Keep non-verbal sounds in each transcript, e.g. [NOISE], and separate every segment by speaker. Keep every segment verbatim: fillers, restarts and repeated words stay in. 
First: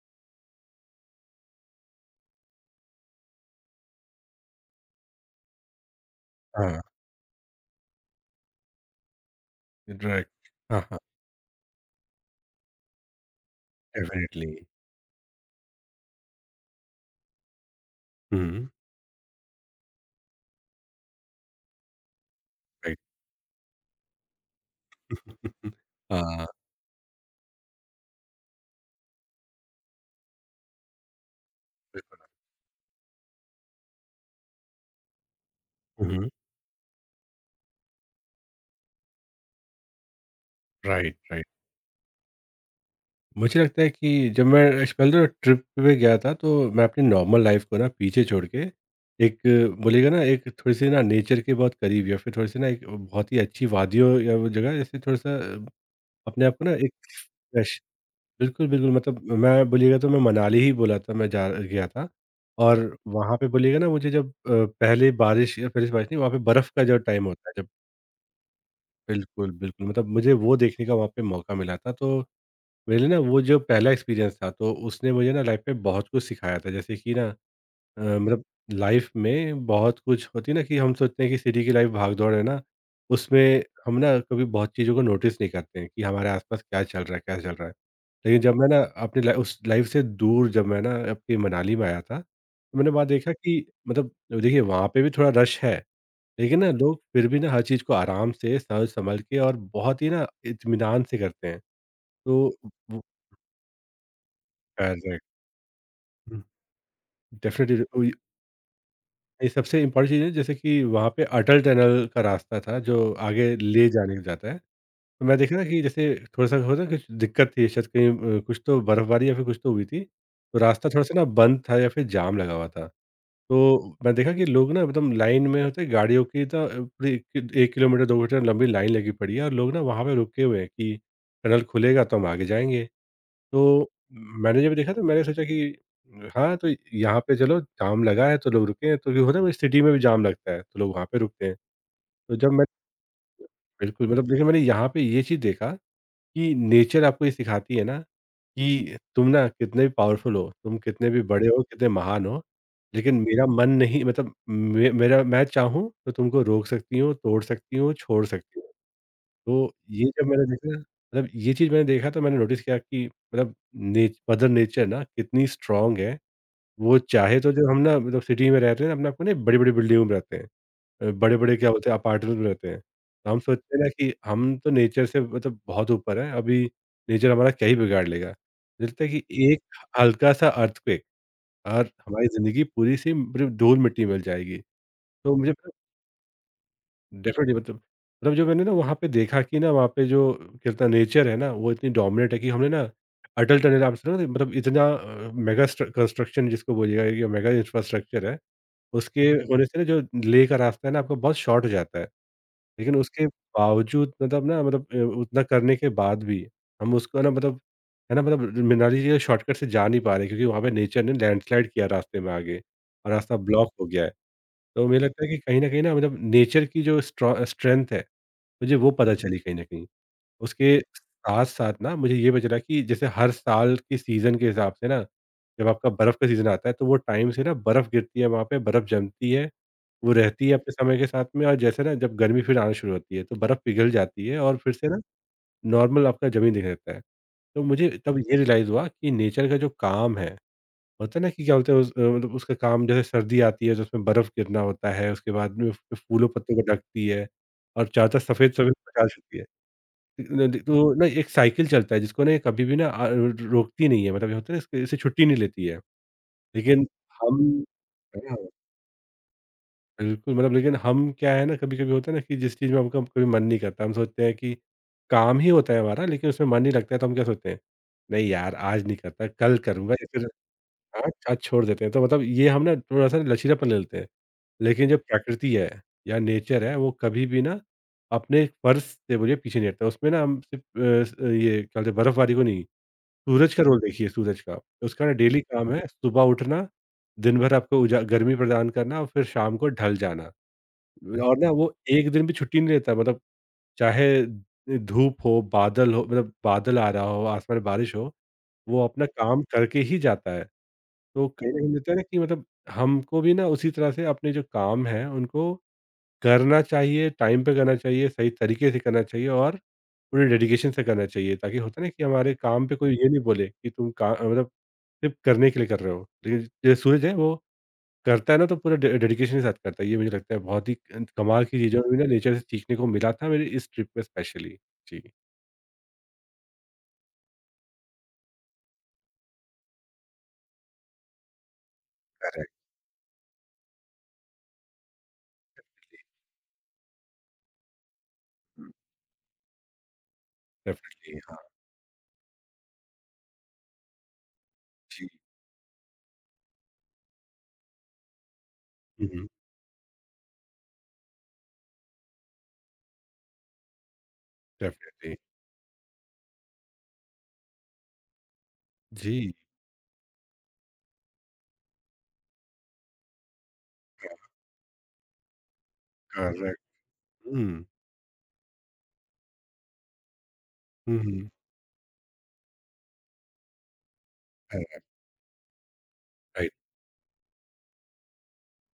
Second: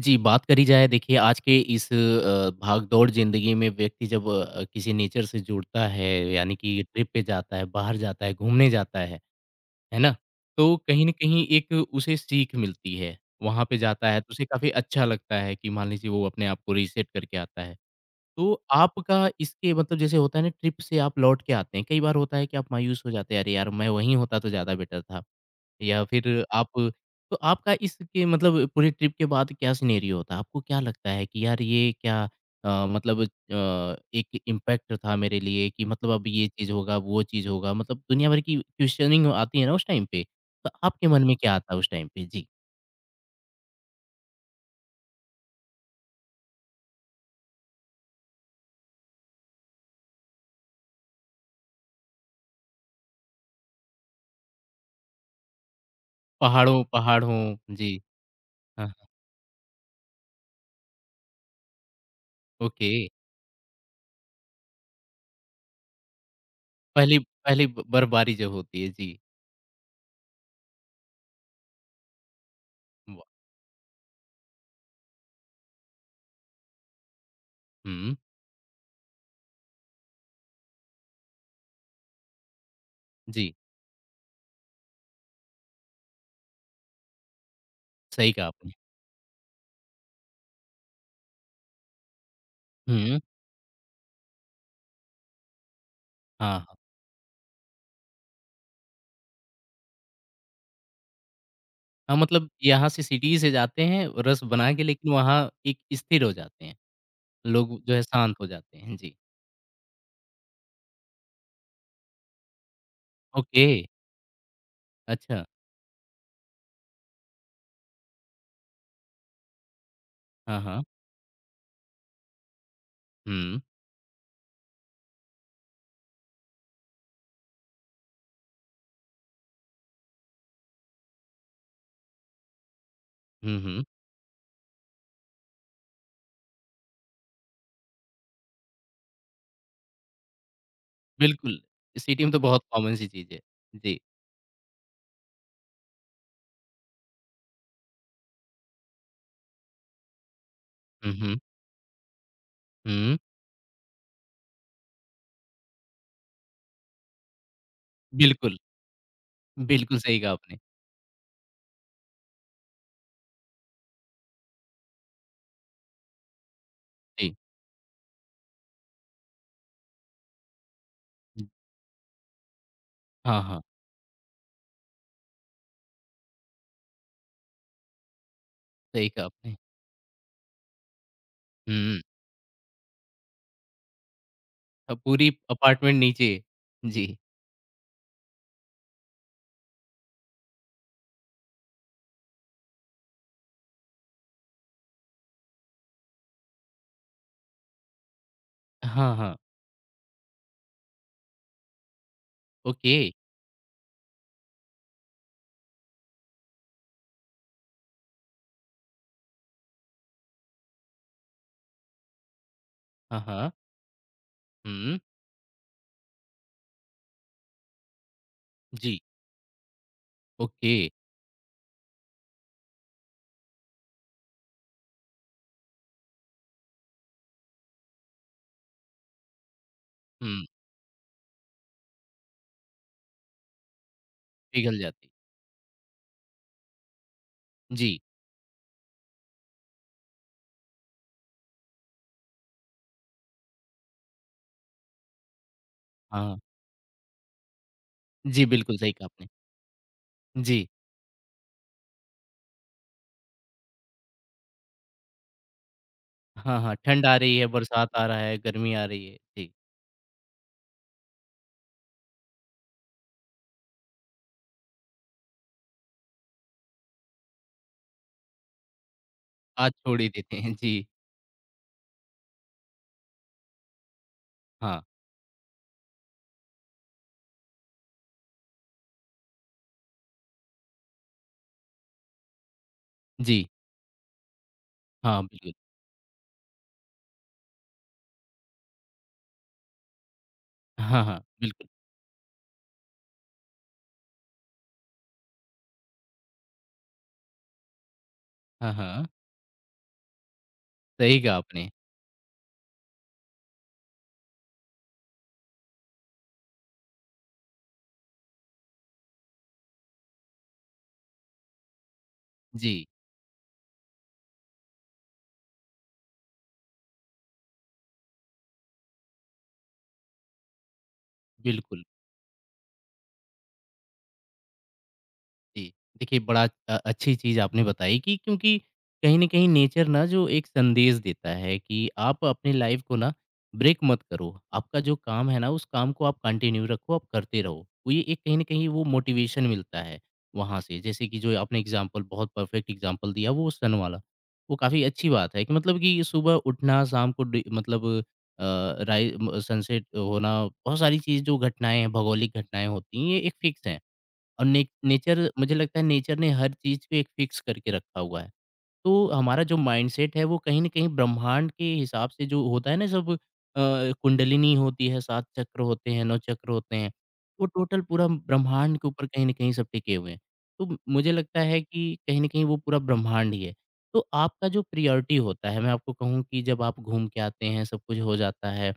Speaker 1: जी, बात करी जाए। देखिए आज के इस अ, भागदौड़ ज़िंदगी में व्यक्ति जब अ, किसी नेचर से जुड़ता है यानी
Speaker 2: हाँ,
Speaker 1: कि ट्रिप पे जाता है, बाहर जाता है, घूमने जाता है, है ना?
Speaker 2: राइट।
Speaker 1: तो
Speaker 2: हाँ, हाँ,
Speaker 1: कहीं न कहीं एक उसे सीख मिलती है। वहाँ पे जाता है तो उसे
Speaker 2: डेफ़िनेटली।
Speaker 1: काफ़ी अच्छा लगता है कि मान लीजिए वो अपने आप को रीसेट करके आता है। तो
Speaker 2: हुँ।
Speaker 1: आपका इसके मतलब जैसे होता है ना, ट्रिप से आप लौट के आते हैं, कई बार होता है कि आप
Speaker 2: राइट।
Speaker 1: मायूस हो जाते हैं, अरे यार मैं वहीं होता तो ज़्यादा बेटर
Speaker 2: हाँ,
Speaker 1: था। या फिर
Speaker 2: [LAUGHS]
Speaker 1: आप, तो आपका इसके मतलब पूरे ट्रिप के बाद क्या सिनेरियो होता है? आपको क्या लगता है कि यार ये
Speaker 2: बिल्कुल।
Speaker 1: क्या, अ, मतलब अ, एक इम्पैक्ट था मेरे लिए कि मतलब अब
Speaker 2: हुँ।
Speaker 1: ये चीज़ होगा, वो चीज़ होगा, मतलब दुनिया भर की क्वेश्चनिंग आती है ना उस टाइम पे, तो आपके
Speaker 2: राइट,
Speaker 1: मन में
Speaker 2: राइट।
Speaker 1: क्या आता है उस टाइम पे? जी।
Speaker 2: मुझे लगता है कि जब मैं श पहले ना ट्रिप पे गया था, तो मैं अपनी नॉर्मल लाइफ़ को ना पीछे छोड़ के एक बोलिएगा ना एक थोड़ी-सी ना नेचर के बहुत करीब या फिर थोड़ी-सी ना एक बहुत ही अच्छी वादियों या वो जगह जैसे थोड़ा-सा अपने आप को ना
Speaker 1: पहाड़ों
Speaker 2: एक
Speaker 1: पहाड़ हों
Speaker 2: फ्रेश
Speaker 1: जी।
Speaker 2: बिल्कुल, बिल्कुल,
Speaker 1: हाँ,
Speaker 2: मतलब मैं बोलिएगा तो मैं मनाली ही बोला था, मैं जा गया था।
Speaker 1: ओके।
Speaker 2: और वहाँ पे बोलिएगा ना मुझे जब अ, पहले बारिश या पहले बारिश नहीं, वहाँ पे बर्फ़ का जो
Speaker 1: पहली
Speaker 2: टाइम होता है
Speaker 1: पहली
Speaker 2: जब
Speaker 1: ब बर्फबारी जब होती है, जी।
Speaker 2: बिल्कुल, बिल्कुल, मतलब मुझे वो देखने का वहाँ पे मौका मिला था। तो मेरे लिए ना
Speaker 1: वाह!
Speaker 2: वो जो पहला एक्सपीरियंस था, तो उसने मुझे ना लाइफ़ में बहुत कुछ सिखाया था। जैसे कि ना अ,
Speaker 1: हुँ,
Speaker 2: मतलब लाइफ में बहुत कुछ होती है ना कि हम सोचते हैं कि सिटी की लाइफ भाग दौड़ है ना,
Speaker 1: जी,
Speaker 2: उसमें हम ना कभी बहुत चीज़ों को नोटिस नहीं करते हैं कि हमारे आसपास क्या चल रहा है, क्या चल रहा है।
Speaker 1: सही
Speaker 2: लेकिन
Speaker 1: कहा
Speaker 2: जब मैं
Speaker 1: आपने।
Speaker 2: ना अपनी लाइफ उस लाइफ से दूर, जब मैं ना अपनी मनाली में आया था, तो मैंने वहाँ
Speaker 1: हुँ,
Speaker 2: देखा कि मतलब देखिए वहाँ पे भी थोड़ा रश है,
Speaker 1: हाँ,
Speaker 2: लेकिन ना
Speaker 1: हाँ।
Speaker 2: लोग फिर भी ना हर चीज़ को आराम से समझ संभल के और बहुत ही ना इत्मीनान से करते हैं।
Speaker 1: हाँ, मतलब
Speaker 2: तो
Speaker 1: यहाँ से सिटी से जाते हैं रस बना के, लेकिन वहाँ एक स्थिर हो जाते हैं। लोग जो है
Speaker 2: डेफिनेटली
Speaker 1: शांत हो जाते हैं। जी,
Speaker 2: ये सबसे इम्पोर्टेंट चीज़ है, जैसे कि वहाँ पे अटल टनल का रास्ता था, जो आगे
Speaker 1: ओके,
Speaker 2: ले जाने को जाता है। तो मैं
Speaker 1: अच्छा।
Speaker 2: देखा ना कि जैसे थोड़ा-सा होता है, कुछ दिक्कत थी शायद कहीं, अ, कुछ तो बर्फबारी या फिर कुछ तो हुई थी। तो
Speaker 1: हाँ, हाँ।
Speaker 2: रास्ता थोड़ा-सा ना बंद था या फिर जाम लगा हुआ था।
Speaker 1: हुँ,
Speaker 2: तो मैं देखा कि लोग ना एकदम लाइन में होते हैं गाड़ियों की, तो अ, पूरी एक किलोमीटर दो किलोमीटर लंबी लाइन लगी पड़ी है और लोग ना वहाँ पे रुके हुए हैं कि टनल खुलेगा तो हम आगे जाएँगे।
Speaker 1: हुँ, हुँ,
Speaker 2: तो मैंने जब देखा तो मैंने सोचा कि हाँ, तो यहाँ पे चलो जाम लगा है तो लोग रुके हैं, तो क्यों होता है ना, सिटी में भी जाम लगता है तो लोग वहाँ पे रुकते
Speaker 1: बिल्कुल।
Speaker 2: हैं।
Speaker 1: सिटी में
Speaker 2: तो
Speaker 1: तो
Speaker 2: जब
Speaker 1: बहुत
Speaker 2: मैं
Speaker 1: कॉमन सी चीज़ है। जी।
Speaker 2: बिल्कुल, मतलब देखिए मैंने यहाँ पे ये चीज़ देखा कि नेचर आपको ये सिखाती है ना कि तुम ना कितने भी पावरफुल हो, तुम कितने
Speaker 1: हुँ,
Speaker 2: भी
Speaker 1: हुँ,
Speaker 2: बड़े हो, कितने महान हो,
Speaker 1: हुँ,
Speaker 2: लेकिन मेरा मन नहीं, मतलब मे मेरा, मैं चाहूँ तो तुमको रोक सकती हूँ, तोड़ सकती हूँ, छोड़
Speaker 1: बिल्कुल,
Speaker 2: सकती हूँ। तो
Speaker 1: बिल्कुल
Speaker 2: ये
Speaker 1: सही
Speaker 2: जब
Speaker 1: कहा
Speaker 2: मैंने
Speaker 1: आपने।
Speaker 2: देखा, मतलब ये चीज़ मैंने देखा, तो मैंने नोटिस किया कि मतलब ने मदर नेचर ना कितनी स्ट्रांग है। वो
Speaker 1: जी,
Speaker 2: चाहे तो, जो हम ना मतलब सिटी में रहते हैं ना, अपने आप को ना बड़ी-बड़ी बिल्डिंगों में रहते हैं। अ,
Speaker 1: हुँ,
Speaker 2: बड़े-बड़े क्या बोलते हैं, अपार्टमेंट में रहते हैं। तो हम
Speaker 1: हाँ, हाँ,
Speaker 2: सोचते हैं ना कि हम तो नेचर से मतलब बहुत ऊपर हैं, अभी नेचर हमारा क्या ही बिगाड़ लेगा। मुझे लगता
Speaker 1: सही
Speaker 2: है कि
Speaker 1: कहा आपने।
Speaker 2: एक हल्का-सा अर्थक्वेक और
Speaker 1: हुँ,
Speaker 2: हमारी ज़िंदगी पूरी सी मतलब धूल-मिट्टी मिल जाएगी।
Speaker 1: अ, पूरी
Speaker 2: तो मुझे
Speaker 1: अपार्टमेंट नीचे। जी,
Speaker 2: डेफ़िनिटली मतलब मतलब जो मैंने ना वहाँ पे देखा कि ना वहाँ पे जो कितना नेचर है ना, वो इतनी डोमिनेट है कि हमने ना अटल टनल आप सुना ना, मतलब इतना अ, मेगा स्ट्र कंस्ट्रक्शन जिसको बोलिएगा या मेगा इंफ्रास्ट्रक्चर है,
Speaker 1: हाँ,
Speaker 2: उसके
Speaker 1: हाँ,
Speaker 2: हुँ। होने से ना जो लेह का रास्ता है ना आपका, बहुत शॉर्ट हो जाता है।
Speaker 1: ओके।
Speaker 2: लेकिन उसके बावजूद मतलब ना, मतलब अ, उतना करने के बाद भी हम उसको ना, मतलब है ना मतलब मनाली के शॉर्टकट से जा नहीं पा रहे, क्योंकि वहाँ पे नेचर ने लैंडस्लाइड किया रास्ते में आगे और
Speaker 1: हाँ,
Speaker 2: रास्ता
Speaker 1: हाँ,
Speaker 2: ब्लॉक हो गया है। तो
Speaker 1: हुँ,
Speaker 2: मुझे लगता है कि कहीं न कहीं ना मतलब नेचर की जो स्ट्रॉ स्ट्रेंथ है, मुझे वो
Speaker 1: जी,
Speaker 2: पता चली कहीं न कहीं।
Speaker 1: ओके।
Speaker 2: उसके साथ-साथ ना मुझे ये भी चला कि जैसे हर साल की सीज़न के हिसाब से ना, जब आपका बर्फ़ का सीज़न आता है तो वो टाइम से ना बर्फ़ गिरती है वहाँ पे, बर्फ़ जमती है, वो
Speaker 1: हुँ।
Speaker 2: रहती है अपने समय के साथ में, और जैसे ना जब गर्मी फिर आना शुरू होती है तो बर्फ़ पिघल जाती है और फिर
Speaker 1: पिघल
Speaker 2: से ना
Speaker 1: जाती।
Speaker 2: नॉर्मल आपका ज़मीन दिखने लगता है। तो मुझे
Speaker 1: जी,
Speaker 2: तब ये रियलाइज़ हुआ कि नेचर का जो काम है, होता है ना कि क्या बोलते हैं उस, अ, मतलब उसका काम, जैसे सर्दी आती है तो उसमें बर्फ़ गिरना होता है, उसके बाद में उसपे फूलों
Speaker 1: हाँ।
Speaker 2: पत्तों को ढकती है और चादर
Speaker 1: जी,
Speaker 2: सफ़ेद-सफ़ेद
Speaker 1: बिल्कुल सही कहा
Speaker 2: प्रकाश
Speaker 1: आपने।
Speaker 2: होती है। न- न-
Speaker 1: जी,
Speaker 2: तो ना एक साइकिल चलता है जिसको ना ये कभी भी ना अ, रोकती नहीं है, मतलब ये होता है ना, इसके इससे छुट्टी नहीं लेती है।
Speaker 1: हाँ, हाँ,
Speaker 2: लेकिन
Speaker 1: ठंड आ रही
Speaker 2: हम,
Speaker 1: है, बरसात आ रहा
Speaker 2: है
Speaker 1: है,
Speaker 2: ना?
Speaker 1: गर्मी आ रही है। जी,
Speaker 2: बिल्कुल, मतलब लेकिन हम क्या, है ना, कभी-कभी होता है ना कि जिस चीज़ में हमका कभी मन नहीं करता, हम सोचते हैं कि काम ही होता है हमारा, लेकिन उसमें मन नहीं लगता है तो हम क्या सोचते हैं, नहीं यार आज नहीं करता, कल
Speaker 1: आज
Speaker 2: करूँगा,
Speaker 1: छोड़
Speaker 2: या
Speaker 1: ही
Speaker 2: फिर
Speaker 1: देते हैं। जी,
Speaker 2: हाँ, आज छोड़ देते हैं। तो मतलब ये हम ना थोड़ा-सा लचीलापन ले लेते हैं।
Speaker 1: हाँ,
Speaker 2: लेकिन जो प्रकृति है या नेचर है वो कभी भी ना अपने फर्श से बोलिए पीछे नहीं हटता। उसमें ना हम सिर्फ़ अ, ये क्या बोलते हैं बर्फ़बारी को नहीं,
Speaker 1: जी,
Speaker 2: सूरज का रोल देखिए, सूरज का। उसका ना
Speaker 1: हाँ,
Speaker 2: डेली
Speaker 1: बिल्कुल।
Speaker 2: काम है सुबह उठना, दिन भर आपको उजा गर्मी प्रदान करना और फिर शाम को ढल जाना।
Speaker 1: हाँ, हाँ,
Speaker 2: और ना
Speaker 1: बिल्कुल।
Speaker 2: वो एक दिन भी छुट्टी नहीं लेता, मतलब चाहे धूप हो, बादल हो, मतलब बादल आ रहा हो, आसमान में बारिश हो,
Speaker 1: हाँ,
Speaker 2: वो अपना
Speaker 1: हाँ,
Speaker 2: काम करके ही जाता है।
Speaker 1: सही
Speaker 2: तो
Speaker 1: कहा
Speaker 2: कहीं न
Speaker 1: आपने।
Speaker 2: कहीं लगता है ना कि मतलब हमको भी ना उसी तरह से अपने जो काम हैं, उनको करना चाहिए, टाइम पे करना चाहिए, सही तरीके से करना चाहिए और पूरे डेडिकेशन से करना चाहिए। ताकि होता है ना कि हमारे काम पे
Speaker 1: जी,
Speaker 2: कोई ये नहीं बोले कि तुम का मतलब सिर्फ़ करने के लिए कर रहे हो। लेकिन जो सूरज है वो करता है ना, तो पूरा डे डेडिकेशन के साथ करता है। ये मुझे लगता है बहुत ही अ, कमाल की चीज़ है,
Speaker 1: बिल्कुल।
Speaker 2: और मुझे ना नेचर से सीखने को मिला था मेरी इस ट्रिप में स्पेशली। जी।
Speaker 1: जी। देखिए, बड़ा अ, अच्छी चीज़ आपने बताई। कि क्योंकि कहीं न कहीं नेचर ना जो एक संदेश देता है कि आप अपनी
Speaker 2: करेक्ट,
Speaker 1: लाइफ़ को ना ब्रेक मत करो। आपका जो काम है ना, उस काम को आप कंटिन्यू रखो, आप करते रहो। वो ये एक कहीं न कहीं
Speaker 2: हुँ,
Speaker 1: वो मोटिवेशन मिलता है वहाँ से। जैसे कि
Speaker 2: डेफ़िनिटली,
Speaker 1: जो
Speaker 2: हाँ,
Speaker 1: आपने एग्ज़ाम्पल, बहुत परफेक्ट एग्ज़ाम्पल दिया वो सन वाला। वो काफ़ी
Speaker 2: जी।
Speaker 1: अच्छी बात है कि मतलब कि सुबह उठना, शाम को डि मतलब अ,
Speaker 2: हुँ,
Speaker 1: राइ
Speaker 2: हुँ।
Speaker 1: म सनसेट होना, बहुत सारी चीज़ जो घटनाएँ हैं, भौगोलिक घटनाएँ होती हैं, ये एक फिक्स हैं। और ने
Speaker 2: डेफ़िनिटली।
Speaker 1: नेचर मुझे लगता है नेचर ने हर चीज़ को एक फिक्स करके रखा हुआ है। तो
Speaker 2: जी,
Speaker 1: हमारा जो माइंडसेट है वो कहीं न कहीं ब्रह्मांड के हिसाब से जो होता है ना सब, अ, कुंडलिनी होती है, सात चक्र होते हैं, नौ चक्र
Speaker 2: करेक्ट।
Speaker 1: होते हैं, वो
Speaker 2: हुँ,
Speaker 1: टोटल पूरा ब्रह्मांड के ऊपर कहीं न कहीं सब टिके हुए हैं। तो म-
Speaker 2: हुँ,
Speaker 1: मुझे
Speaker 2: हुँ।
Speaker 1: लगता है कि कहीं न कहीं वो पूरा ब्रह्मांड ही है। तो आपका जो प्रायोरिटी होता है, मैं आपको कहूँ कि
Speaker 2: राइट।
Speaker 1: जब आप घूम के आते हैं, सब कुछ हो जाता है,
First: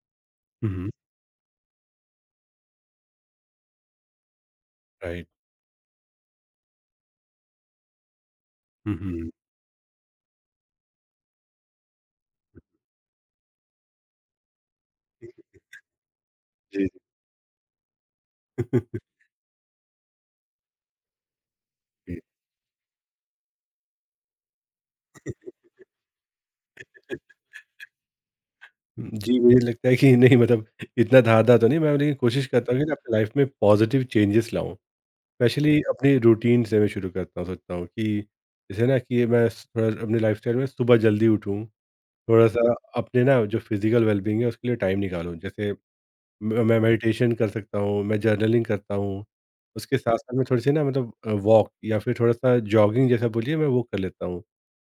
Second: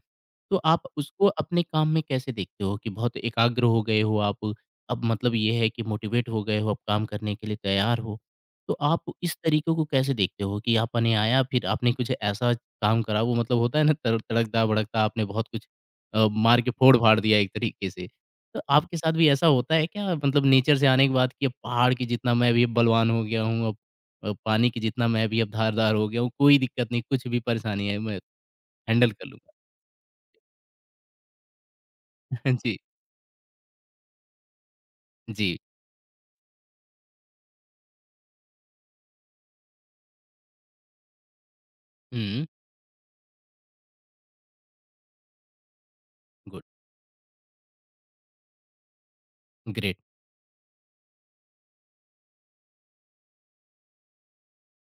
Speaker 1: तो आप
Speaker 2: हुँ,
Speaker 1: उसको अपने काम में कैसे देखते हो कि बहुत एकाग्र हो गए हो आप, अब
Speaker 2: राइट।
Speaker 1: मतलब ये है कि मोटिवेट हो गए हो, अब काम करने के लिए तैयार हो? तो
Speaker 2: हुँ,
Speaker 1: आप
Speaker 2: हुँ।
Speaker 1: इस तरीके को कैसे देखते हो कि आपने आया फिर आपने कुछ ऐसा काम करा, वो मतलब होता है ना, तर तड़कता भड़कता आपने बहुत कुछ अ, मार के
Speaker 2: जी,
Speaker 1: फोड़-फाड़ दिया एक तरीके से। तो आपके साथ
Speaker 2: [LAUGHS]
Speaker 1: भी ऐसा होता है क्या, मतलब नेचर से आने के बाद कि अब पहाड़ की
Speaker 2: जी।
Speaker 1: जितना मैं भी अब बलवान हो गया हूँ, अब अ, पानी की जितना मैं भी अब धारदार हो गया हूँ, कोई दिक्कत नहीं, कुछ भी परेशानी है मैं हैंडल कर
Speaker 2: जी,
Speaker 1: लूँगा।
Speaker 2: मुझे लगता है कि नहीं, मतलब इतना धाँधला तो नहीं मैं, लेकिन
Speaker 1: [LAUGHS]
Speaker 2: कोशिश करता
Speaker 1: जी,
Speaker 2: हूँ कि ना अपनी लाइफ़ में पॉज़िटिव चेंजेस लाऊँ।
Speaker 1: जी।
Speaker 2: स्पेशली अपनी रूटीन से मैं शुरू करता हूँ, सोचता हूँ कि जैसे ना कि मैं थोड़ा अपनी लाइफ़स्टाइल में सुबह जल्दी उठूँ,
Speaker 1: हुँ,
Speaker 2: थोड़ा-सा अपने ना जो फ़िज़िकल वेलबीइंग है उसके लिए टाइम निकालूँ। जैसे
Speaker 1: गुड,
Speaker 2: म मैं मेडिटेशन कर सकता हूँ, मैं जर्नलिंग करता हूँ।
Speaker 1: ग्रेट,
Speaker 2: उसके साथ-साथ मैं थोड़ी-सी ना मतलब अ, वॉक या फिर थोड़ा-सा जॉगिंग जैसा बोलिए मैं वो कर लेता हूँ।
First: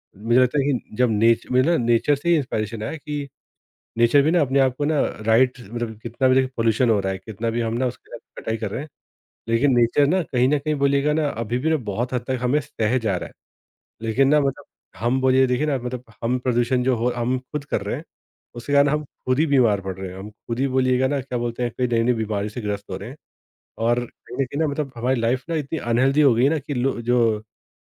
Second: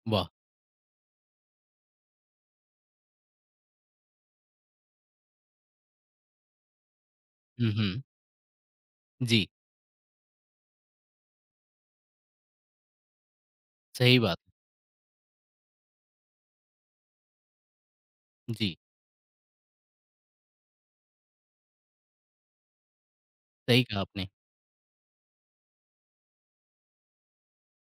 Speaker 1: वाह!
Speaker 2: मुझे लगता है कि जब नेच मुझे ना नेचर से ही इंस्पिरेशन आया कि नेचर भी ना अपने आप को ना, राइट, मतलब कितना भी देखिए पोल्यूशन हो रहा है, कितना भी
Speaker 1: हुँ,
Speaker 2: हम ना
Speaker 1: हुँ।
Speaker 2: उसके साथ कटाई कर रहे हैं,
Speaker 1: जी,
Speaker 2: लेकिन नेचर ना कहीं न कहीं बोलिएगा ना अभी भी ना बहुत हद तक हमें सह जा रहा है।
Speaker 1: सही
Speaker 2: लेकिन
Speaker 1: बात।
Speaker 2: ना मतलब हम बोलिए देखिए ना, मतलब हम प्रदूषण जो हो हम खुद कर रहे हैं, उसके
Speaker 1: जी,
Speaker 2: कारण हम खुद ही बीमार पड़ रहे हैं। हम खुद ही बोलिएगा ना, क्या बोलते हैं, कई नई-नई बीमारी से ग्रस्त हो रहे हैं,
Speaker 1: सही कहा
Speaker 2: और
Speaker 1: आपने।
Speaker 2: कहीं न कहीं ना मतलब हमारी लाइफ़ ना इतनी अनहेल्दी हो गई है ना कि लो जो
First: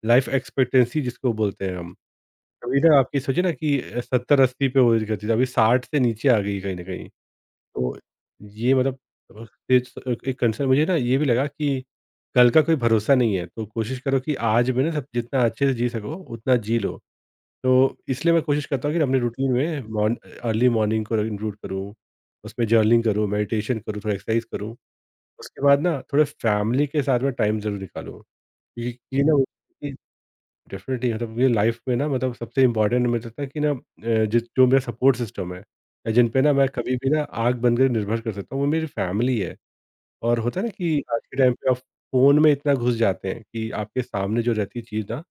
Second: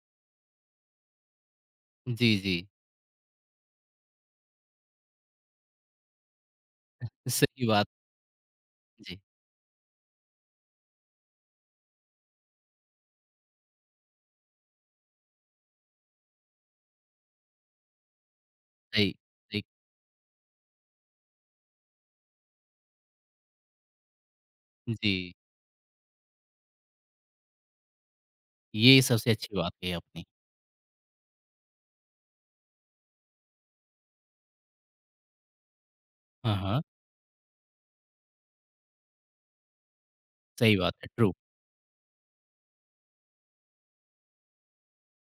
Speaker 2: लाइफ़ एक्सपेक्टेंसी जिसको बोलते हैं हम,
Speaker 1: जी, जी,
Speaker 2: अभी ना आपकी सोचिए ना कि अ, सत्तर अस्सी पे हुआ करती थी, तो अभी साठ से नीचे आ गई कहीं न कहीं।
Speaker 1: सही बात।
Speaker 2: तो ये मतलब
Speaker 1: जी।
Speaker 2: अ, इट्स अ, एक कंसर्न, मुझे ना ये भी लगा कि कल का कोई भरोसा नहीं है, तो कोशिश करो कि आज में ना सब जितना अच्छे से जी सको, उतना जी लो। तो इसलिए मैं कोशिश करता हूँ कि
Speaker 1: सही,
Speaker 2: अपने रूटीन
Speaker 1: सही।
Speaker 2: में मॉर्न अर्ली मॉर्निंग को इंक्लूड करूँ, उसमें जर्नलिंग करूँ, मेडिटेशन करूँ, थोड़ा एक्सरसाइज करूँ।
Speaker 1: जी,
Speaker 2: उसके बाद ना थोड़ा फैमिली के साथ में टाइम ज़रूर निकालूँ। ये
Speaker 1: ये
Speaker 2: ये
Speaker 1: सबसे
Speaker 2: ना
Speaker 1: अच्छी बात कही आपने।
Speaker 2: डेफ़िनेटली, मतलब ये लाइफ़ में ना, मतलब सबसे इम्पोर्टेंट मुझे लगता है कि ना, अ, जिस जो मेरा सपोर्ट सिस्टम है या जिन पे ना
Speaker 1: हाँ,
Speaker 2: मैं
Speaker 1: हाँ,
Speaker 2: कभी भी ना आँख बंद करके निर्भर कर सकता हूँ, वो मेरी फ़ैमिली है। और होता है ना
Speaker 1: सही बात
Speaker 2: कि
Speaker 1: है,
Speaker 2: आज
Speaker 1: ट्रू।
Speaker 2: के टाइम पे आप फ़ोन में इतना घुस जाते हैं कि आपके सामने जो रहती है चीज़ ना,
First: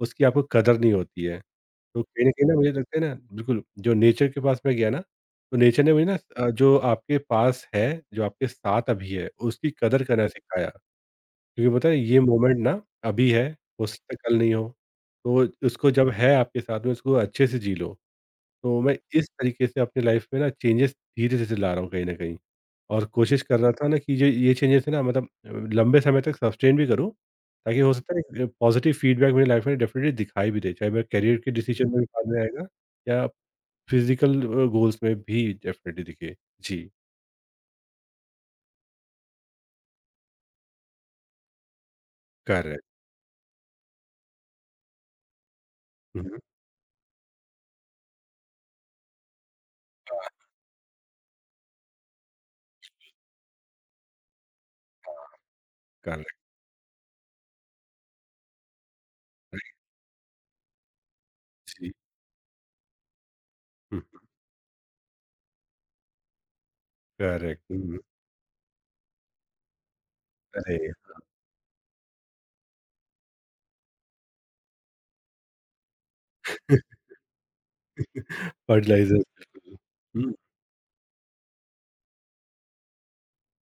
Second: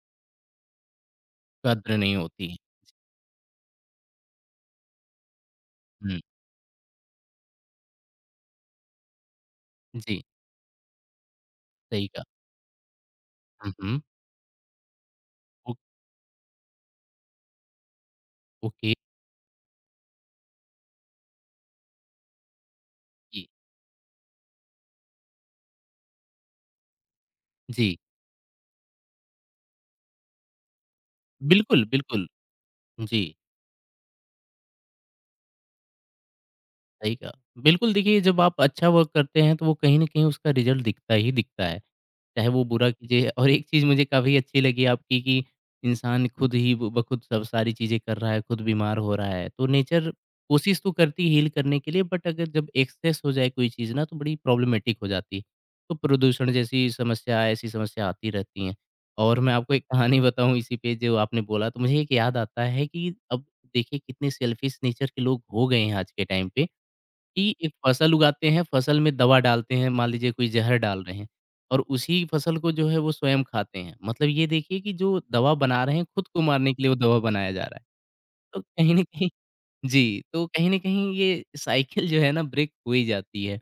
Speaker 2: उसकी आपको कदर नहीं होती है।
Speaker 1: कद्र
Speaker 2: तो
Speaker 1: नहीं
Speaker 2: कहीं न कहीं
Speaker 1: होती।
Speaker 2: ना मुझे लगता है ना, बिल्कुल, जो नेचर के पास मैं गया ना, तो नेचर ने मुझे ना,
Speaker 1: हुँ,
Speaker 2: अ, जो आपके पास है, जो आपके साथ अभी है, उसकी कदर
Speaker 1: जी,
Speaker 2: करना सिखाया। क्योंकि पता है
Speaker 1: सही
Speaker 2: ये
Speaker 1: कहा।
Speaker 2: मोमेंट ना अभी है,
Speaker 1: हुँ,
Speaker 2: हो
Speaker 1: हुँ,
Speaker 2: सकता है कल नहीं हो। तो
Speaker 1: ओ
Speaker 2: उसको जब है आपके साथ में उसको अच्छे से जी लो। तो
Speaker 1: ओके,
Speaker 2: मैं इस तरीके से अपनी लाइफ़ में ना चेंजेस धीरे-धीरे ला रहा हूँ, कहीं न कहीं। और कोशिश
Speaker 1: जी,
Speaker 2: कर रहा था ना कि ये ये चेंजेस है ना, मतलब अ, लंबे समय तक सस्टेन भी करूँ, ताकि हो
Speaker 1: जी।
Speaker 2: सकता है पॉज़िटिव फीडबैक मेरी लाइफ़ में डेफ़िनेटली दिखाई भी दे। चाहे मेरे करियर के
Speaker 1: बिल्कुल,
Speaker 2: डिसीजन में भी
Speaker 1: बिल्कुल।
Speaker 2: बाद में आएगा,
Speaker 1: जी,
Speaker 2: या फिज़िकल अ, गोल्स में भी डेफ़िनेटली दिखे। जी,
Speaker 1: सही कहा। बिल्कुल देखिए जब आप अच्छा वर्क करते हैं तो वो कहीं न कहीं उसका रिज़ल्ट दिखता ही दिखता है। चाहे वो
Speaker 2: करेक्ट।
Speaker 1: बुरा कीजिए, और एक चीज़ मुझे काफ़ी अच्छी लगी आपकी कि
Speaker 2: हुँ,
Speaker 1: इंसान
Speaker 2: हुँ।
Speaker 1: खुद ही ब बखुद सब सारी चीज़ें कर रहा है, खुद बीमार हो रहा है। तो नेचर
Speaker 2: हाँ,
Speaker 1: कोशिश तो करती है हील करने के लिए, बट अगर जब एक्सेस हो जाए कोई चीज़ ना तो बड़ी प्रॉब्लमेटिक हो जाती है। तो
Speaker 2: करेक्ट।
Speaker 1: प्रदूषण जैसी समस्या, ऐसी समस्या आती रहती हैं। और मैं आपको एक कहानी बताऊँ इसी पे जो आपने बोला, तो
Speaker 2: जी।
Speaker 1: मुझे एक याद आता है कि अब देखिए
Speaker 2: हुँ,
Speaker 1: कितने सेल्फिश नेचर के लोग हो गए हैं आज के टाइम पे। कि
Speaker 2: करेक्ट।
Speaker 1: एक
Speaker 2: हुँ, हुँ।
Speaker 1: फसल उगाते हैं, फसल में दवा डालते हैं, मान लीजिए कोई ज़हर
Speaker 2: अरे!
Speaker 1: डाल रहे हैं और उसी फसल को जो है वो स्वयं खाते हैं। मतलब ये देखिए कि जो दवा बना रहे हैं, खुद को मारने के लिए
Speaker 2: [LAUGHS]
Speaker 1: वो दवा बनाया जा रहा है। तो कहीं न
Speaker 2: फर्टिलाइज़र्स,
Speaker 1: कहीं,
Speaker 2: बिल्कुल।
Speaker 1: जी,
Speaker 2: हुँ,
Speaker 1: तो कहीं न कहीं ये साइकिल जो है ना ब्रेक हो ही जाती है।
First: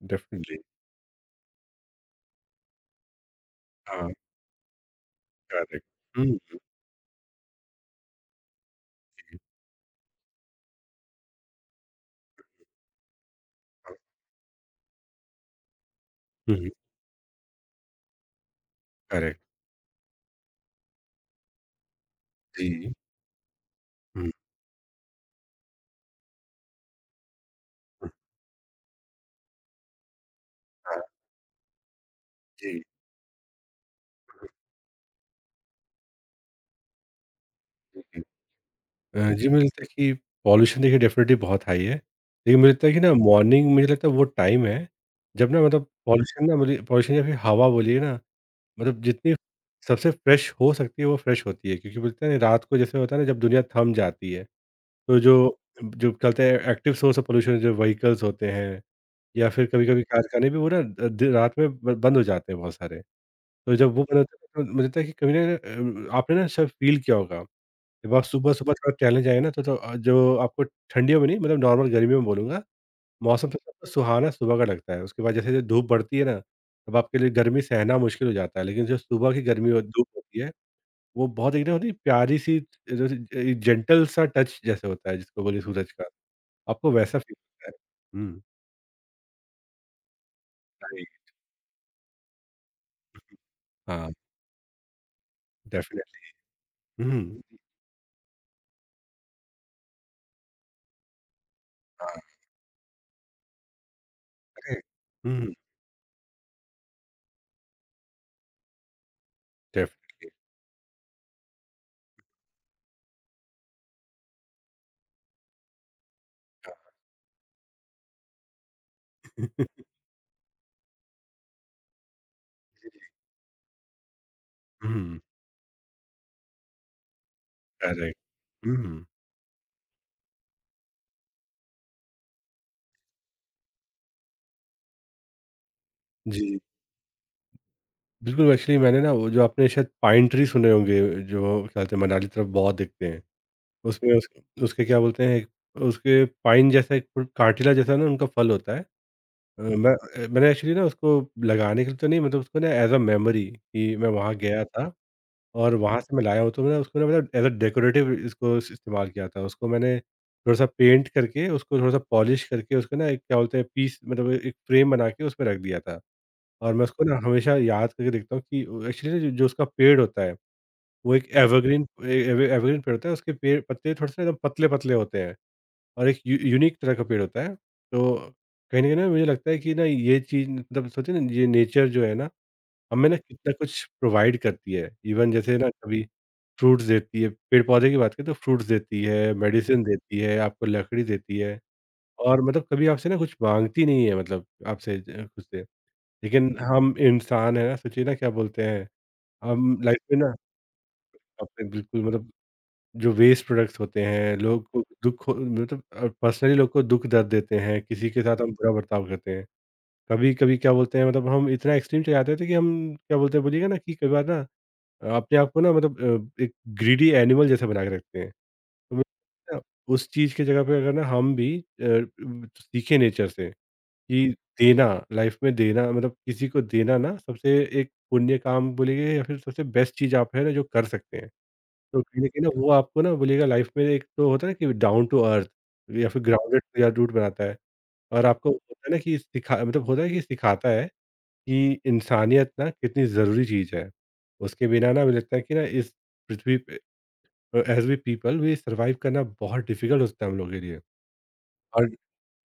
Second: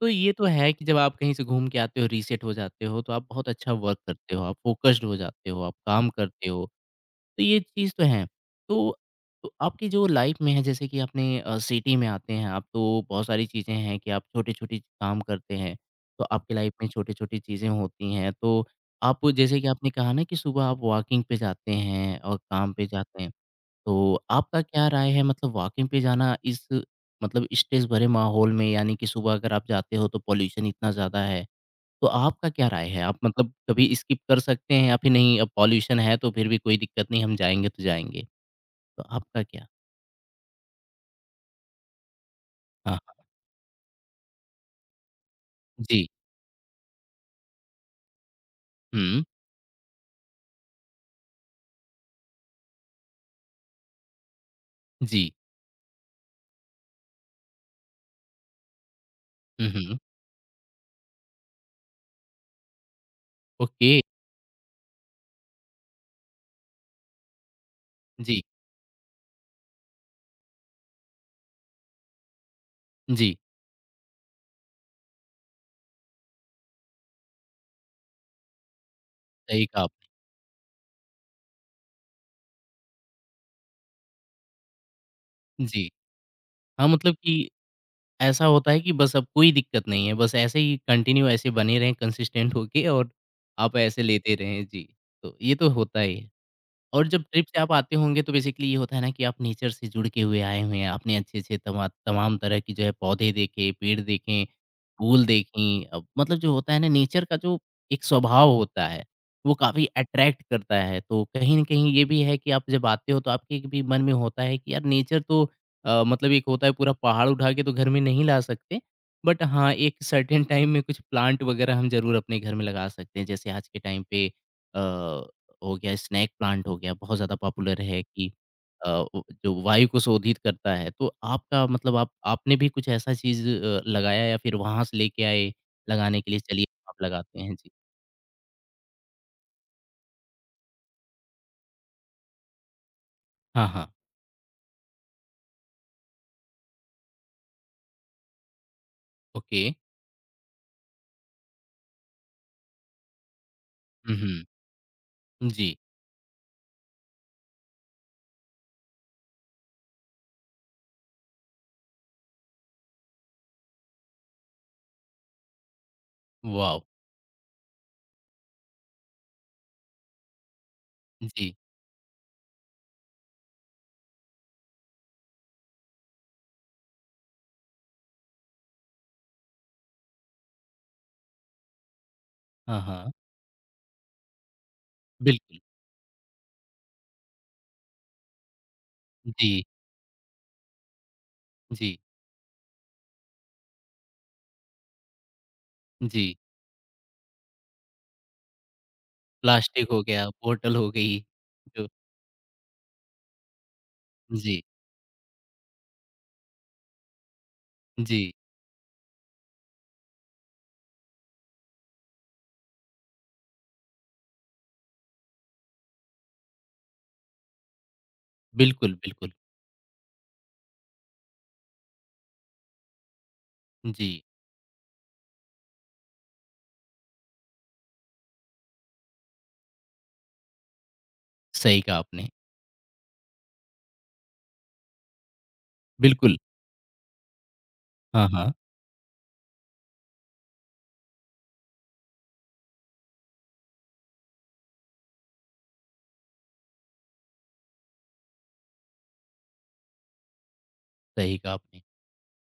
Speaker 1: तो ये तो
Speaker 2: डेफ़िनिटली।
Speaker 1: है कि जब आप कहीं से घूम के आते हो, रीसेट हो जाते हो, तो आप बहुत अच्छा वर्क
Speaker 2: हाँ,
Speaker 1: करते हो, आप फ़ोकस्ड हो जाते हो, आप
Speaker 2: करेक्ट।
Speaker 1: काम
Speaker 2: हुँ,
Speaker 1: करते हो। तो ये चीज़ तो है। तो तो आपकी जो लाइफ़ में है, जैसे कि आपने अ, सिटी में आते हैं आप, तो बहुत सारी चीज़ें
Speaker 2: हाँ।
Speaker 1: हैं कि आप छोटे-छोटे काम करते हैं। तो आपकी
Speaker 2: हुँ, हुँ,
Speaker 1: लाइफ़ में छोटी-छोटी चीज़ें होती हैं। तो आप
Speaker 2: करेक्ट।
Speaker 1: जैसे कि आपने कहा ना कि सुबह आप वॉकिंग पे जाते हैं और काम पे
Speaker 2: जी।
Speaker 1: जाते हैं। तो
Speaker 2: हुँ,
Speaker 1: आपका क्या राय है, मतलब वॉकिंग पे जाना इस मतलब स्ट्रेस भरे
Speaker 2: हुँ,
Speaker 1: माहौल में, यानी कि सुबह अगर आप जाते हो तो पॉल्यूशन इतना
Speaker 2: हाँ,
Speaker 1: ज़्यादा है। तो आपका क्या
Speaker 2: जी,
Speaker 1: राय है? आप मतलब कभी स्किप कर सकते हैं या फिर नहीं, अब पॉल्यूशन है तो फिर भी कोई दिक्कत नहीं, हम जाएँगे तो
Speaker 2: जी, जी।
Speaker 1: जाएँगे? तो
Speaker 2: अ,
Speaker 1: आपका
Speaker 2: जी, मुझे
Speaker 1: क्या?
Speaker 2: लगता है कि पॉल्यूशन देखिए डेफ़िनिटली बहुत हाई है। लेकिन मुझे लगता है
Speaker 1: हाँ,
Speaker 2: कि ना
Speaker 1: हाँ।
Speaker 2: मॉर्निंग, मुझे लगता है वो टाइम है, जब ना मतलब
Speaker 1: जी।
Speaker 2: पॉल्यूशन ना, बोलिए पॉल्यूशन या फिर हवा बोलिए ना, मतलब
Speaker 1: हुँ,
Speaker 2: जितनी सबसे फ्रेश हो सकती है वो फ्रेश होती है। क्योंकि बोलते हैं ना, रात को जैसे होता है ना, जब दुनिया थम जाती है, तो
Speaker 1: जी।
Speaker 2: जो जो कहते हैं एक्टिव सोर्स ऑफ पॉल्यूशन, जो व्हीकल्स होते हैं या फिर
Speaker 1: हुँ, हुँ।
Speaker 2: कभी-कभी कारखाने भी, वो ना अ, दे रात में ब बंद हो जाते हैं बहुत सारे। तो
Speaker 1: ओके।
Speaker 2: जब वो बंद होते हैं, तो मुझे लगता है कि कभी ना अ, आपने ना शायद फील किया होगा, जब आप
Speaker 1: जी,
Speaker 2: सुबह-सुबह थोड़ा टहलने जाएँ ना, तो तो अ, जो आपको ठंडियों में नहीं मतलब नॉर्मल गर्मियों में बोलूँगा,
Speaker 1: जी।
Speaker 2: मौसम तो सबको सुहाना सुबह का लगता है। उसके बाद जैसे-जैसे धूप बढ़ती है ना, तब आपके लिए गर्मी सहना मुश्किल हो जाता है। लेकिन जो सुबह की
Speaker 1: सही
Speaker 2: गर्मी
Speaker 1: कहा
Speaker 2: और
Speaker 1: आपने।
Speaker 2: धूप होती है, वो बहुत एक ना होती है प्यारी-सी, जैसे अ, जेंटल सा टच जैसे होता है जिसको बोलिए
Speaker 1: जी।
Speaker 2: सूरज का,
Speaker 1: हाँ,
Speaker 2: आपको
Speaker 1: मतलब
Speaker 2: वैसा फील
Speaker 1: कि
Speaker 2: होता है। हुँ।
Speaker 1: ऐसा होता है कि बस अब कोई दिक्कत नहीं है, बस ऐसे ही कंटिन्यू ऐसे बने रहें कंसिस्टेंट होके और आप ऐसे
Speaker 2: हाँ,
Speaker 1: लेते रहें। जी, तो ये तो होता ही है।
Speaker 2: डेफ़िनिटली।
Speaker 1: और जब ट्रिप से
Speaker 2: हुँ।
Speaker 1: आप आते होंगे तो बेसिकली ये होता है ना कि आप नेचर से जुड़ के हुए आए हुए हैं। आपने अच्छे-अच्छे तमा
Speaker 2: हाँ,
Speaker 1: तमाम तरह की जो है पौधे देखे, पेड़ देखे,
Speaker 2: करेक्ट।
Speaker 1: फूल
Speaker 2: हुँ,
Speaker 1: देखीं, अ, मतलब जो होता है ना नेचर का जो एक स्वभाव होता है, वो काफ़ी
Speaker 2: डेफ़िनिटली।
Speaker 1: अट्रैक्ट करता है। तो कहीं न कहीं ये भी है कि आप जब आते हो तो आपके भी मन में होता है कि यार नेचर तो अ, मतलब, एक होता है
Speaker 2: हाँ।
Speaker 1: पूरा पहाड़ उठा के तो घर में नहीं ला सकते। बट हाँ, एक सर्टेन टाइम में कुछ प्लांट वगैरह हम ज़रूर अपने घर में लगा सकते हैं। जैसे आज के टाइम पे
Speaker 2: हुँ,
Speaker 1: अ, हो गया स्नेक प्लांट हो गया, बहुत ज़्यादा पॉपुलर है
Speaker 2: करेक्ट।
Speaker 1: कि अ,
Speaker 2: हुँ,
Speaker 1: उ जो वायु को शोधित करता है, तो आपका मतलब आप आपने भी कुछ ऐसा चीज़ अ, लगाया या फिर वहाँ से लेके आए लगाने के लिए,
Speaker 2: जी।
Speaker 1: चलिए आप लगाते हैं? जी।
Speaker 2: बिल्कुल, एक्चुअली मैंने ना वो जो आपने शायद पाइन ट्री सुने होंगे, जो क्या बोलते हैं मनाली तरफ बहुत दिखते हैं।
Speaker 1: हाँ, हाँ।
Speaker 2: उसमें उस उसके क्या बोलते हैं, उसके पाइन जैसा एक फु कांटीला जैसा ना उनका फल होता है। अ,
Speaker 1: ओके।
Speaker 2: मैं अ, मैंने एक्चुअली ना उसको लगाने के लिए तो नहीं, मतलब उसको ना एज़ अ मेमोरी, कि मैं
Speaker 1: हुँ,
Speaker 2: वहाँ
Speaker 1: हुँ।
Speaker 2: गया था।
Speaker 1: जी।
Speaker 2: और वहाँ से मैं लाया हूँ, तो मैंने उसको ना मतलब एज़ अ डेकोरेटिव, इसको इस इस्तेमाल किया था। उसको मैंने थोड़ा-सा पेंट करके, उसको थोड़ा-सा पॉलिश करके, उसको ना एक क्या बोलते हैं पीस, मतलब एक फ्रेम बना के उसमें रख दिया था। और
Speaker 1: वॉव!
Speaker 2: मैं उसको ना हमेशा याद करके देखता हूँ, कि वो एक्चुअली ना जो उसका पेड़ होता है, वो एक
Speaker 1: जी।
Speaker 2: एवरग्रीन ए एव एवरग्रीन पेड़ होता है, उसके पेड़ पत्ते थोड़े-से एकदम पतले-पतले होते हैं और एक यू यूनिक तरह का पेड़ होता है। तो कहीं न कहीं ना, मुझे लगता है कि ना ये चीज़, मतलब सोचिए ना ये नेचर जो है ना,
Speaker 1: हाँ,
Speaker 2: हमें
Speaker 1: हाँ।
Speaker 2: ना कितना कुछ प्रोवाइड करती है। इवन जैसे
Speaker 1: बिल्कुल।
Speaker 2: ना कभी फ्रूट्स देती है, पेड़-पौधे की बात करें तो फ्रूट्स देती है,
Speaker 1: जी,
Speaker 2: मेडिसिन देती है, आपको लकड़ी देती है,
Speaker 1: जी,
Speaker 2: और मतलब कभी आपसे ना कुछ माँगती नहीं है, मतलब आपसे ज खुद से।
Speaker 1: जी।
Speaker 2: लेकिन हम इंसान हैं ना, सोचिए ना क्या बोलते हैं, हम
Speaker 1: प्लास्टिक
Speaker 2: लाइफ
Speaker 1: हो
Speaker 2: में
Speaker 1: गया,
Speaker 2: ना
Speaker 1: बॉटल हो गई,
Speaker 2: अपने
Speaker 1: जो
Speaker 2: बिल्कुल, मतलब जो वेस्ट प्रोडक्ट्स होते हैं,
Speaker 1: जी,
Speaker 2: लोग को दुःख मतलब अ, पर्सनली लोग को दुःख दर्द देते हैं, किसी
Speaker 1: जी।
Speaker 2: के साथ हम बुरा बर्ताव करते हैं। कभी-कभी क्या बोलते हैं, मतलब हम इतना एक्सट्रीम चले जाते थे कि हम क्या बोलते हैं, बोलिएगा ना कि कई बार ना अपने आप को ना मतलब अ, एक ग्रीडी एनिमल जैसा बना के रखते हैं।
Speaker 1: बिल्कुल,
Speaker 2: तो मुझे
Speaker 1: बिल्कुल।
Speaker 2: लगता है ना, उस चीज़ की जगह पे अगर ना हम भी अ, उम, सीखें नेचर से
Speaker 1: जी,
Speaker 2: कि देना, लाइफ में देना, मतलब किसी को देना ना सबसे एक पुण्य काम बोलिए, या फिर सबसे बेस्ट चीज़ आप है ना जो कर सकते हैं।
Speaker 1: सही कहा
Speaker 2: तो कहीं
Speaker 1: आपने।
Speaker 2: न कहीं ना वो आपको ना बोलिएगा लाइफ में, एक तो होता है ना कि डाउन टू अर्थ या फिर
Speaker 1: बिल्कुल।
Speaker 2: ग्राउंडेड या रूट बनाता है, और
Speaker 1: हाँ,
Speaker 2: आपको
Speaker 1: हाँ।
Speaker 2: होता है ना कि सिखा मतलब होता है कि सिखाता है कि इंसानियत ना कितनी ज़रूरी चीज़ है। उसके बिना ना मुझे लगता है कि ना इस पृथ्वी पे अ, as we people we survive करना बहुत डिफ़िकल्ट होता है हम लोगों के लिए।
Speaker 1: सही कहा आपने।
Speaker 2: और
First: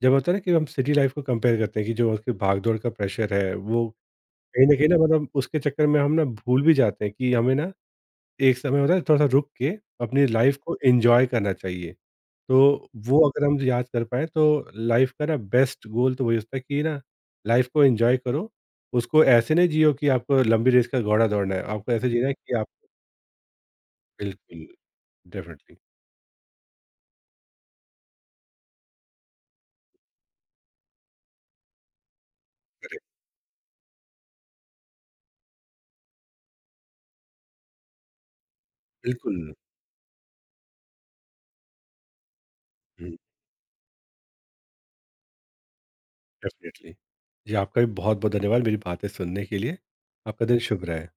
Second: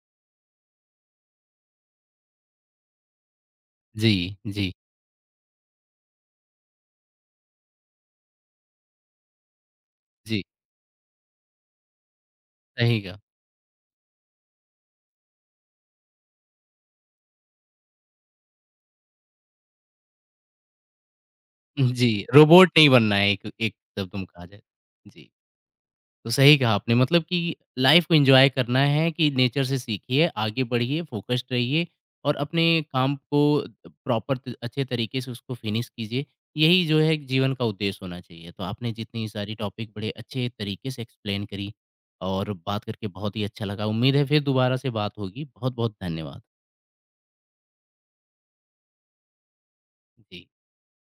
Speaker 2: जब होता है ना कि हम सिटी लाइफ़ को कंपेयर करते हैं, कि जो उसकी भाग-दौड़ का प्रेशर है, वो
Speaker 1: जी,
Speaker 2: कहीं
Speaker 1: जी,
Speaker 2: न कहीं ना मतलब उसके चक्कर में हम ना भूल भी जाते हैं कि हमें ना एक समय होता है थोड़ा-सा रुक के अपनी
Speaker 1: जी।
Speaker 2: लाइफ़ को एन्जॉय करना चाहिए। तो
Speaker 1: सही कहा।
Speaker 2: वो अगर हम याद कर पाएँ, तो लाइफ़ का ना बेस्ट गोल तो वही होता है कि ना लाइफ़ को एन्जॉय करो, उसको ऐसे नहीं जियो कि आपको लंबी रेस का घोड़ा दौड़ना है, आपको ऐसे
Speaker 1: जी,
Speaker 2: जीना है कि आप।
Speaker 1: रोबोट नहीं बनना है, एक एक शब्द में कहा जाए।
Speaker 2: बिल्कुल,
Speaker 1: जी,
Speaker 2: डेफ़िनिटली,
Speaker 1: तो सही कहा आपने, मतलब कि लाइफ़ को एन्जॉय करना है कि नेचर से सीखिए, आगे बढ़िए, फ़ोकस्ड रहिए और अपने
Speaker 2: करेक्ट,
Speaker 1: काम को प्रॉपर त अच्छे तरीके से उसको फ़िनिश कीजिए। यही जो है जीवन का उद्देश्य होना चाहिए। तो आपने जितनी
Speaker 2: बिल्कुल,
Speaker 1: सारी टॉपिक बड़े अच्छे तरीके से एक्सप्लेन करी और बात करके
Speaker 2: हुँ,
Speaker 1: बहुत ही अच्छा लगा। उम्मीद है फिर दोबारा से बात होगी। बहुत-बहुत धन्यवाद।
Speaker 2: डेफ़िनिटली। जी, आपका भी बहुत-बहुत धन्यवाद मेरी बातें सुनने के लिए। आपका
Speaker 1: जी।
Speaker 2: दिन शुभ रहे।